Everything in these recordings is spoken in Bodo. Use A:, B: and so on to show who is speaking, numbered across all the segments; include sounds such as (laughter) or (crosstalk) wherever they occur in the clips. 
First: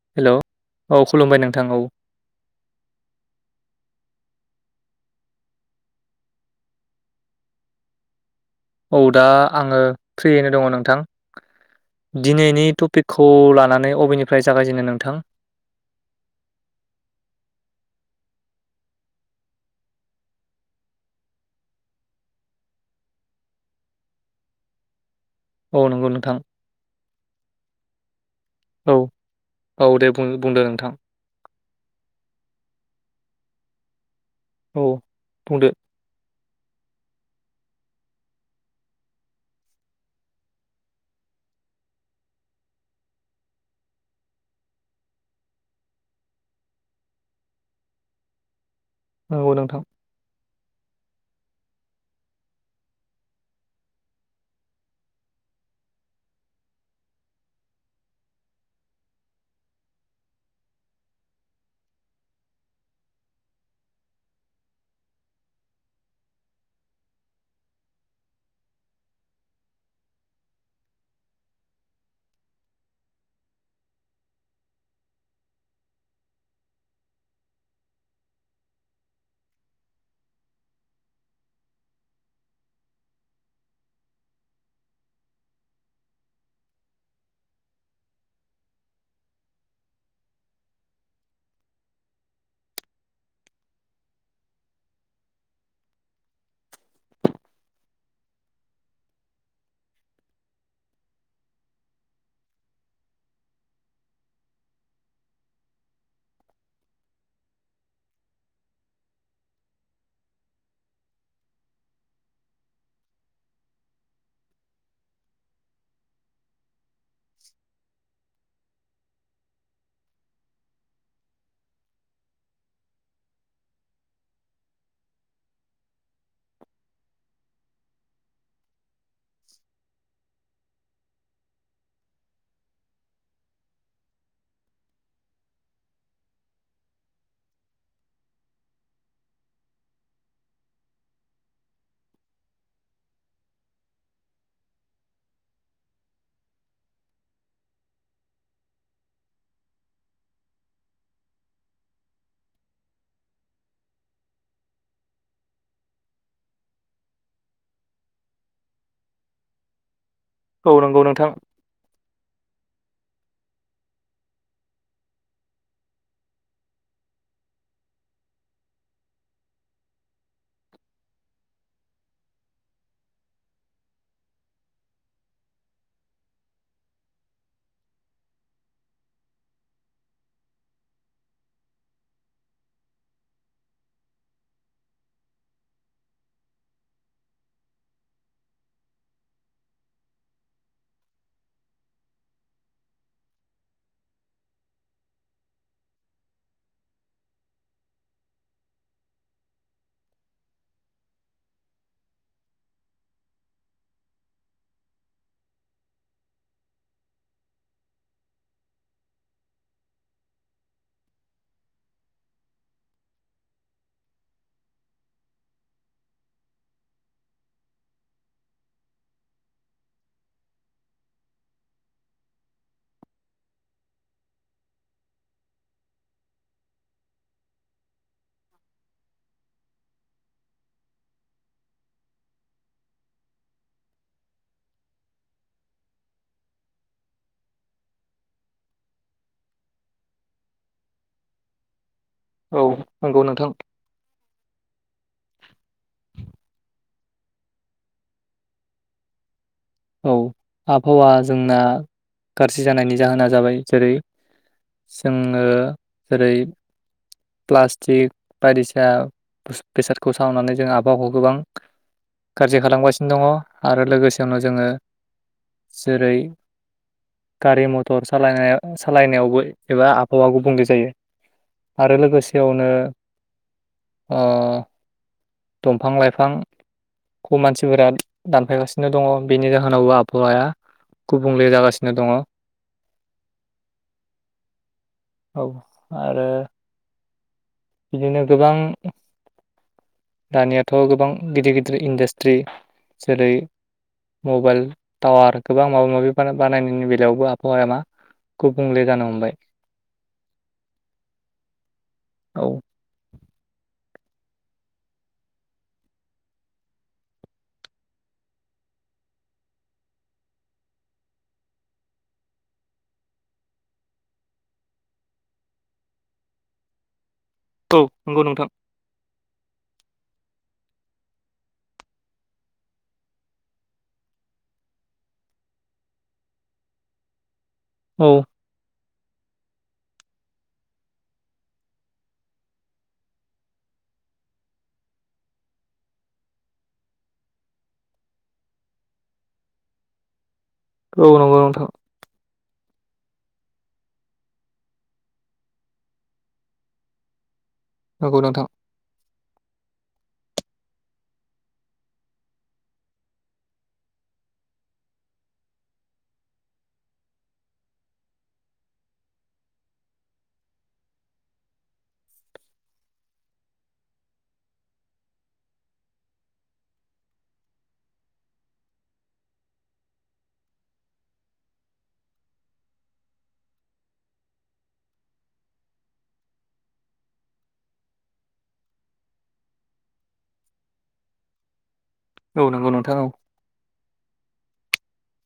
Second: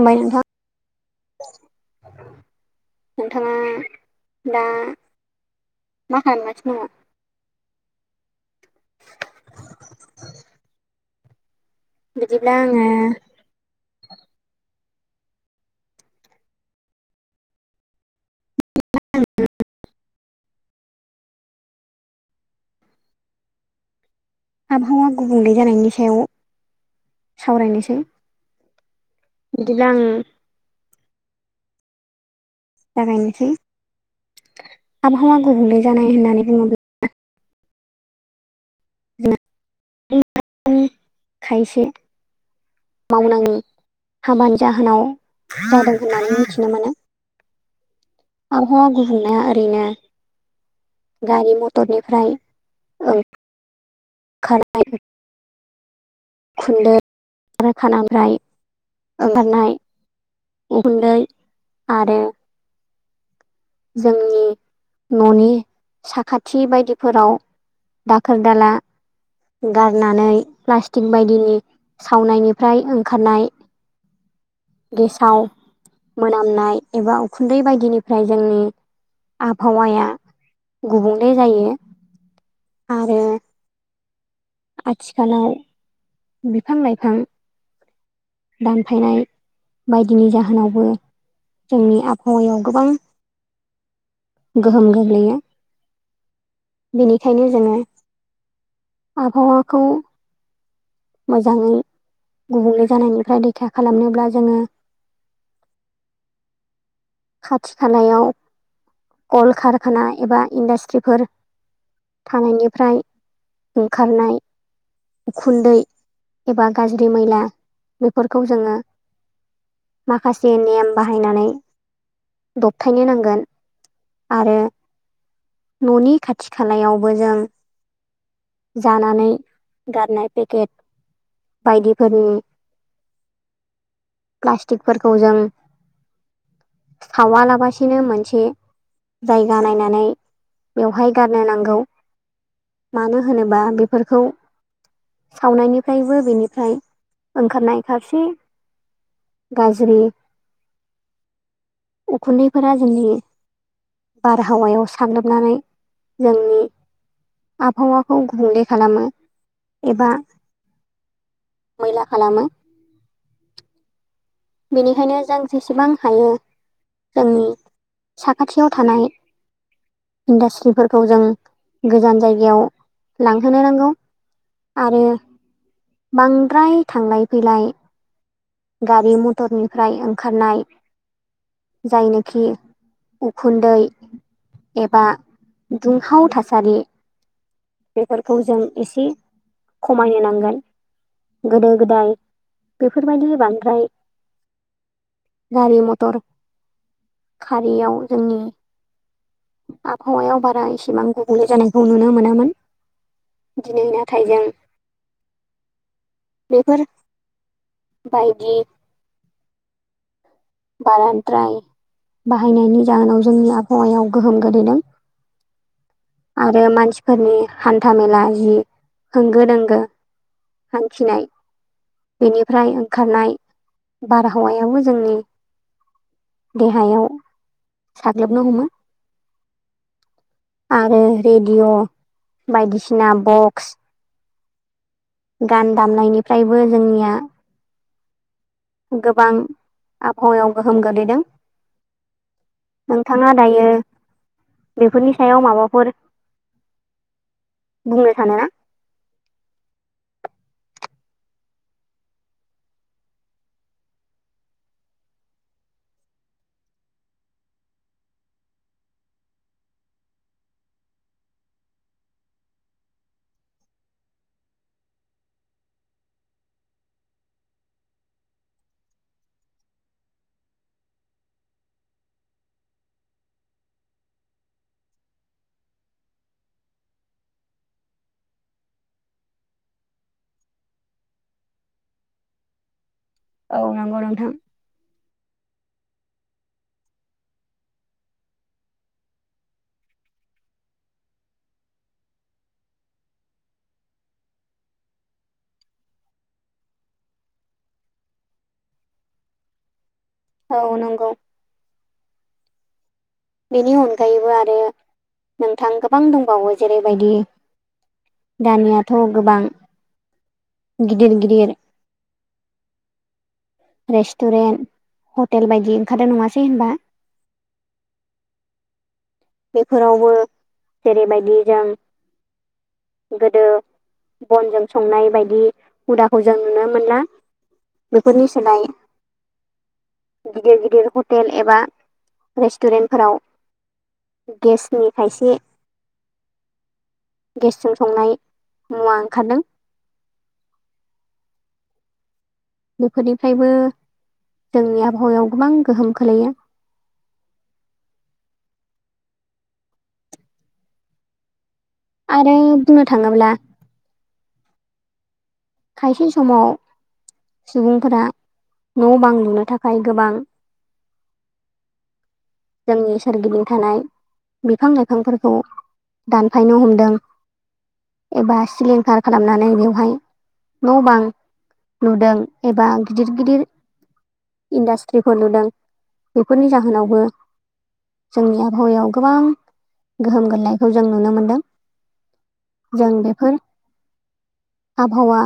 A: खोनाबाय
B: हेल'
A: नोंथां?
B: औ खुलुमबाय नोंथां औ
A: नोंथाङा दा मा खालामासिनो दङ?
B: औ दा आङो फ्रियैनो दङ नोंथां।
A: बिदिब्ला
B: दिनैनि
A: आङो
B: टपिकखौ लानानै नै अबेनिफ्राय जागायजेननो नोंथां?
A: (unintelligible) आबहावा गुबुंले
B: औ
A: जानायनि
B: नंगौ
A: सायाव
B: नोंथां
A: सावरायनोसै
B: औ औ
A: बिदिब्ला
B: दे
A: आङो
B: बुं बुंदो नोंथां
A: जागायनोसै
B: औ
A: आबहावा
B: बुंदो
A: गुबुंले जानाय होननानै बुङोब्ला (unintelligible) खायसे मावनांगौ हाबानि जाहोनाव जादों होननानै मिथिनो मोनो।
B: (inaudible)
A: आबहावा गुबुंनाया
B: नंगौ नोंथां
A: ओरैनो गारि मटरनिफ्राय ओं खारनाय उखुन्दै आरो खारखानानिफ्राय ओंखारनाय उखुन्दै आरो जोंनि न'नि साखाथि बायदिफोराव दाखोर दाला गारनानै प्लास्टिक बायदिनि सावनायनिफ्राय ओंखारनाय
B: (inaudible)
A: गेसाव मोनामनाय एबा उखुन्दै बायदिनिफ्राय जोंनि आबहावाया गुबुंले जायो। आरो आथिखालाव बिफां लाइफां दानफायनाय बायदिनि जाहोनावबो जोंनि आबहावायाव गोबां गोहोम गोग्लैयो। बेनिखायनो जोङो आबहावाखौ मोजाङै गुबुंले जानायनि फ्राय रैखा खालामनोब्ला जोङो खाथि खालायाव कल कारखाना एबा इन्डास्ट्रिफोर थानायनिफ्राय ओंखारनाय उखुन्दै एबा गाज्रि मैला बेफोरखौ जोङो माखासे नेम बाहायनानै दबथायनो नांगोन आरो न'नि खाथि खालायावबो जों जानानै गारनाय पेकेट बायदिफोरनि प्लास्टिकफोरखौ जों सावालाबासिनो मोनसे जायगा नायनानै बेवहाय गारनो नांगौ। मानो होनोबा बेफोरखौ सावनायनिफ्रायबो बेनिफ्राय ओंखारनाय खावसे गाज्रि उखुन्दैफोरा जोंनि बारहावायाव साग्लोबनानै जोंनि आबहावाखौ गुबुंले खालामो एबा
B: औ नंगौ नोंथां।
A: मैला खालामो बेनिखायनो जों जेसेबां हायो जोंनि साखाथियाव थानाय इन्डास्ट्रिफोरखौ जों गोजान जायगायाव लांहोनो नांगौ। आरो बांद्राय थांलाय फैलाय गारि मथर निफ्राय ओंखारनाय जायनोखि उखुन्दै एबा दुंहाव थासारि बेफोरखौ जों एसे खमायनो नांगोन। गोदो गोदाय बेफोरबायदि बांद्राय गारि मटर खारियाव जोंनि आबहावायाव बारा इसेबां गुबुंले जानायखौ नुनो मोनामोन। दिनै नाथाइ जों बेफोर बायदि बाराद्राय बाहायनायनि जाहोनाव जोंनि आबहावायाव गोहोम गोलैदों। आरो मानसिफोरनि हान्था मेला जि होंगो दोंगो हानथिनाय बेनिफ्राय ओंखारनाय बारहावायाबो जोंनि देहायाव साग्लोबनो हमो। आरो रेडिय' बायदिसिना बक्स गान दामनायनिफ्रायबो जोंनिया गोबां आबहावायाव गोहोम गोग्लैदों।
B: औ नंगौ
A: नोंथाङा
B: नोंथां
A: दायो बेफोरनि सायाव माबाफोर बुंनो सानोना?
B: औ आबहावा जोंना गारजि जानायनि जाहोना जाबाय जेरै जोङो जेरै प्लास्टिक बायदिसिना बेसादखौ सावनानै जों आबहावाखौ गोबां गाज्रि खालामगासिनो दङ' आरो लोगोसेयावनो जोङो जेरै गारि मथर सालायनाय सालायनायावबो एबा आबहावा गुबुंले जायो। आरो लोगोसेयावनो ओ दंफां लाइफां खम मानसिफोरा दानफायगासिनो दङ' बेनि जाहोनावबो आबहावाया गुबुंले जागासिनो दङ'
A: औ नंगौ नोंथां
B: औ आरो बिदिनो गोबां दानियाथ' गोबां गिदिर गिदिर इन्डास्ट्रि जेरै मबाइल टावार गोबां माबा माबि बानायनायनि बेलायावबो आबहावाया मा गुबुंले जानो हमबाय
A: औ नंगौ।
B: औ
A: बेनि अनगायैबो आरो नोंथां गोबां दंबावो जेरैबायदि दानियाथ' गोबां गिदिर गिदिर रेस्टुरेन्ट हटेल बायदि ओंखारदों नङासै होनबा?
B: औ नंगौ नोंथां
A: बेफोरावबो जेरैबायदि जों गोदो बनजों संनाय बायदि हुदाखौ जों नुनो मोनला बेफोरनि सोलाय
B: (inaudible)
A: गिदिर गिदिर हटेल एबा रेस्टुरेन्टफोराव गेसनि खायसे गेसजों संनाय मुवा ओंखारदों
B: औ नंगौ नोंथां।
A: बेफोरनिफ्रायबो जोंनि आबहावायाव गोबां गोहोम खोलैयो।
B: नंगौ नोंथां
A: आरो बुंनो थाङोब्ला खायसे समाव सुबुंफोरा न' बां लुनो थाखाय गोबां जोंनि सोरगिदिं थानाय बिफां लाइफांफोरखौ दानफायनो हमदों एबा सिलिंखार खालामनानै बेवहाय न' बां लुदों एबा गिदिर गिदिर इन्डास्ट्रिफोर नुदों बेफोरनि जाहोनावबो जोंनि आबहावायाव गोबां गोहोम गोग्लैनायखौ जों नुनो मोनदों
B: औ नंगौ
A: जों
B: नोंथां औ
A: बेफोर आबहावा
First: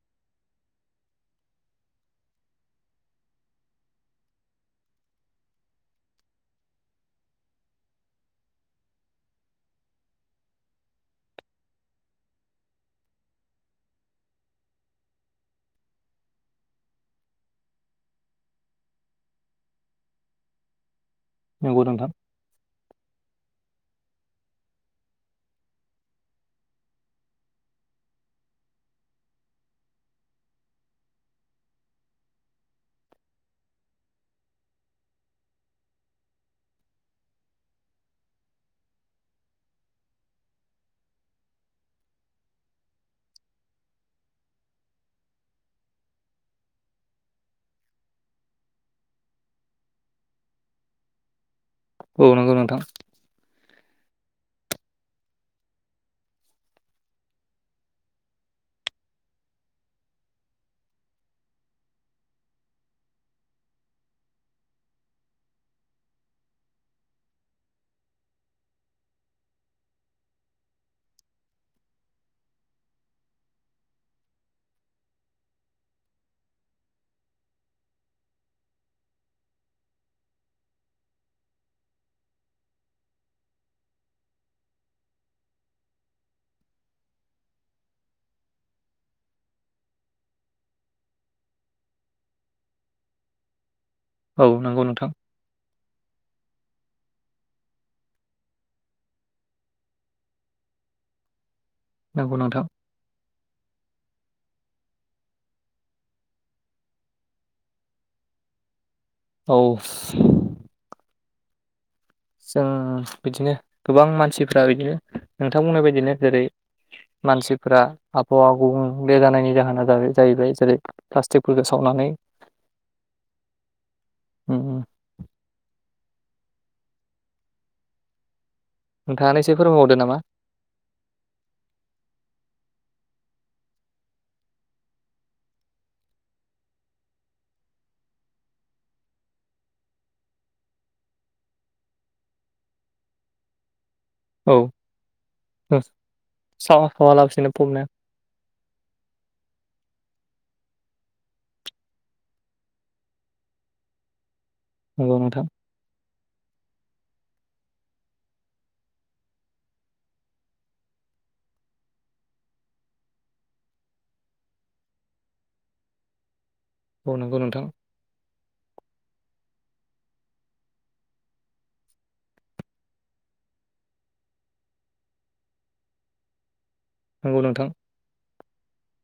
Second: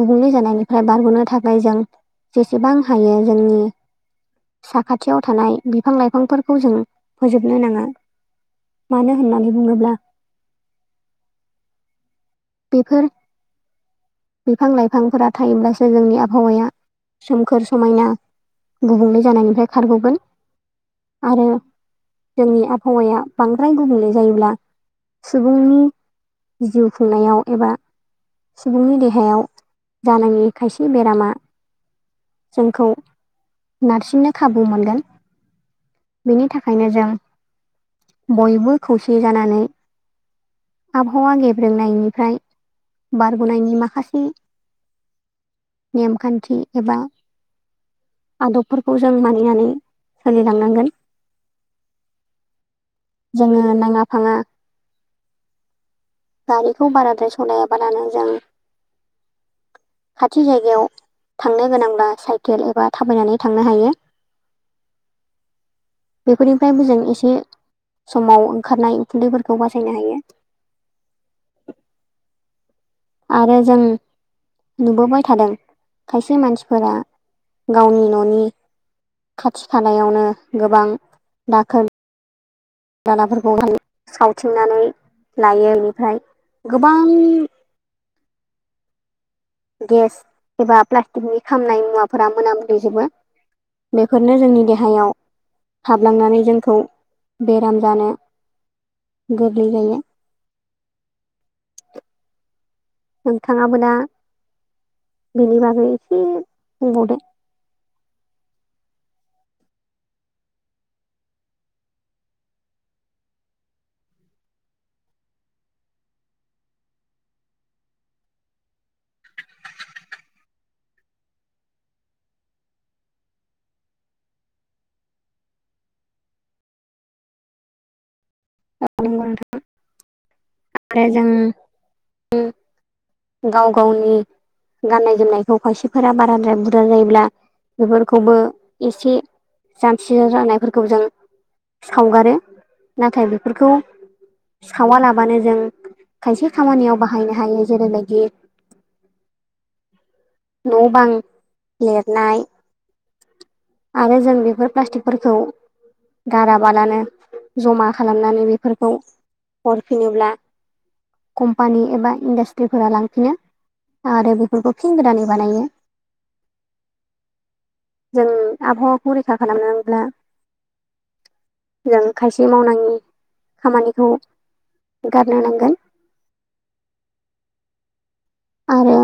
A: गुबुंले जानायनिफ्राय बारग'नो थाखाय जों जेसेबां हायो जोंनि साखाथियाव थानाय बिफां लाइ बिफांफोरखौ जों फोजोबनो नाङा मानो होननानै बुङोब्ला
B: (inaudible)
A: बेफोर बिफां लाइफांफोरा थायोब्लासो जोंनि आबहावाया सोमखोर समायना गुबुंले जानायनिफ्राय खारग'गोन आरो
B: नंगौ नोंथां
A: जोंनि हावाया बांद्राय गुबुंले जायोब्ला सुबुंनि जिउ खुंनायाव एबा सुबुंनि देहायाव जानाङि खायसे बेरामा जोंखौ नारसिननो खाबु मोनगोन बेनि थाखायनो जों बयबो खौसे जानानै आबहावा गेब्रेंनायनिफ्राय बारग'नायनि माखासे नेमखान्थि एबा आदबफोरखौ जों मानिनानै सोलिलांनांगोन
B: औ नंगौ नोंथां
A: जोङो नाङा फाङा गारिखौ बाराद्राय सालायाबालानो जों
B: (unintelligible)
A: खाथि जायगायाव थांनो गोनांब्ला साइकेल एबा थाबायनानै थांनो हायो। बेफोरनिफ्रायबो जों एसे समाव ओंखारनाय उखुन्दैफोरखौ बासायनो हायो।
B: (unintelligible)
A: आरो जों नुबोबाय थादों खायसे मानसिफोरा गावनि न'नि खाथि खालायावनो गोबां दाखोर दालाफोरखौ सावथिंनानै लायो बेनिफ्राय गोबां गेस एबा प्लास्टिकनि खामनाय मुवाफोरा मोनाामहैजोबो। बेफोरनो
B: औ
A: जोंनि
B: नंगौ नोंथां
A: देहायाव हाबलांनानै जों खौ बेराम जानो गोग्लैहोयो।
B: नंगौ नोंथां
A: नोंथाङा मोना बेनि बागै एसे बुंबावदो।
B: औ जों बिदिनो गोबां मानसिफ्रा बिदिनो नोंथां बुंनाय बायदिनो जेरै मानसिफोरा आबहावा गुबुंले जानायनि जाहोना जाहैबाय जेरै प्लास्टिकफोरखौ सावनानै (unintelligible) उम नोंथाङानो एसे फोरमायबावदो नामा?
A: ओमफ्राय जों गाव गावनि गाननाय जोमनायखौ खायसेफोरा बाराद्राय बुरजा जायोब्ला बेफोरखौबो एसे जान्थि जानायफोरखौ जों सावगारो नाथाय बेफोरखौ
B: औ
A: सावलाबानो जों खायसे खामानियाव बाहायनो
B: सावालासिनो
A: हायो
B: फबनो
A: जेरैबाय न' बां लिरनाय आरो जों बे बेफोर
B: नंगौ
A: प्लास्टिकफोरखौ
B: नोंथां
A: गाराबालानो ज'मा खालामनानै बेफोरखौ हरफिनोब्ला कम्पानि एबा इन्डास्ट्रिफोरा लांफिनो आरो बेफोरखौ फिन गोदानै बानायो
B: नंगौ नंगौ नोंथां।
A: जों आबहावाखौ रैखा खालामनोब्ला जों खायसे मावनाङै खामानिखौ गारनो नांगोन
B: नंगौ नोंथां।
A: आरो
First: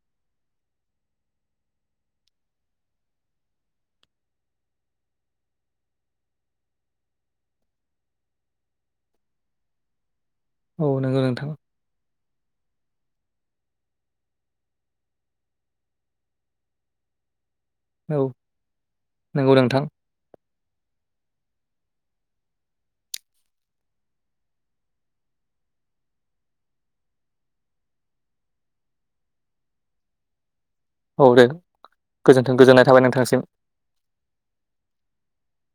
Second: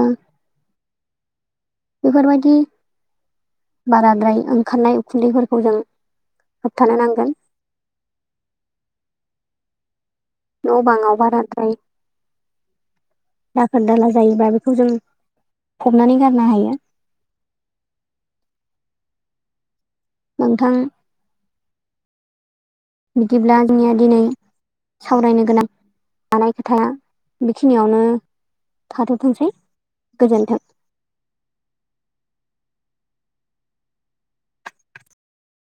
A: बेफोरबायदि बाराद्राय ओंखारनाय उखुनदैफोरखौ जों होबथानो नांगोन।
B: (inaudible)
A: न'
B: औ
A: बाङाव
B: नंगौ नोंथां
A: बाराद्राय
B: (inaudible)
A: दाखोर दाला जायोबा बेखौ जों फबनानै गारनो हायो।
B: औ नंगौ नोंथां।
A: नोंथां
B: (inaudible)
A: बिदिब्ला जोंनिया दिनै सावरायनो गोनां जानाय खोथाया बेखिनियावनो थाथ'थोंसै गोजोनथोंसै।
B: औ दे गोजोनथों गोजोननाय थाबाय नोंथांसिम।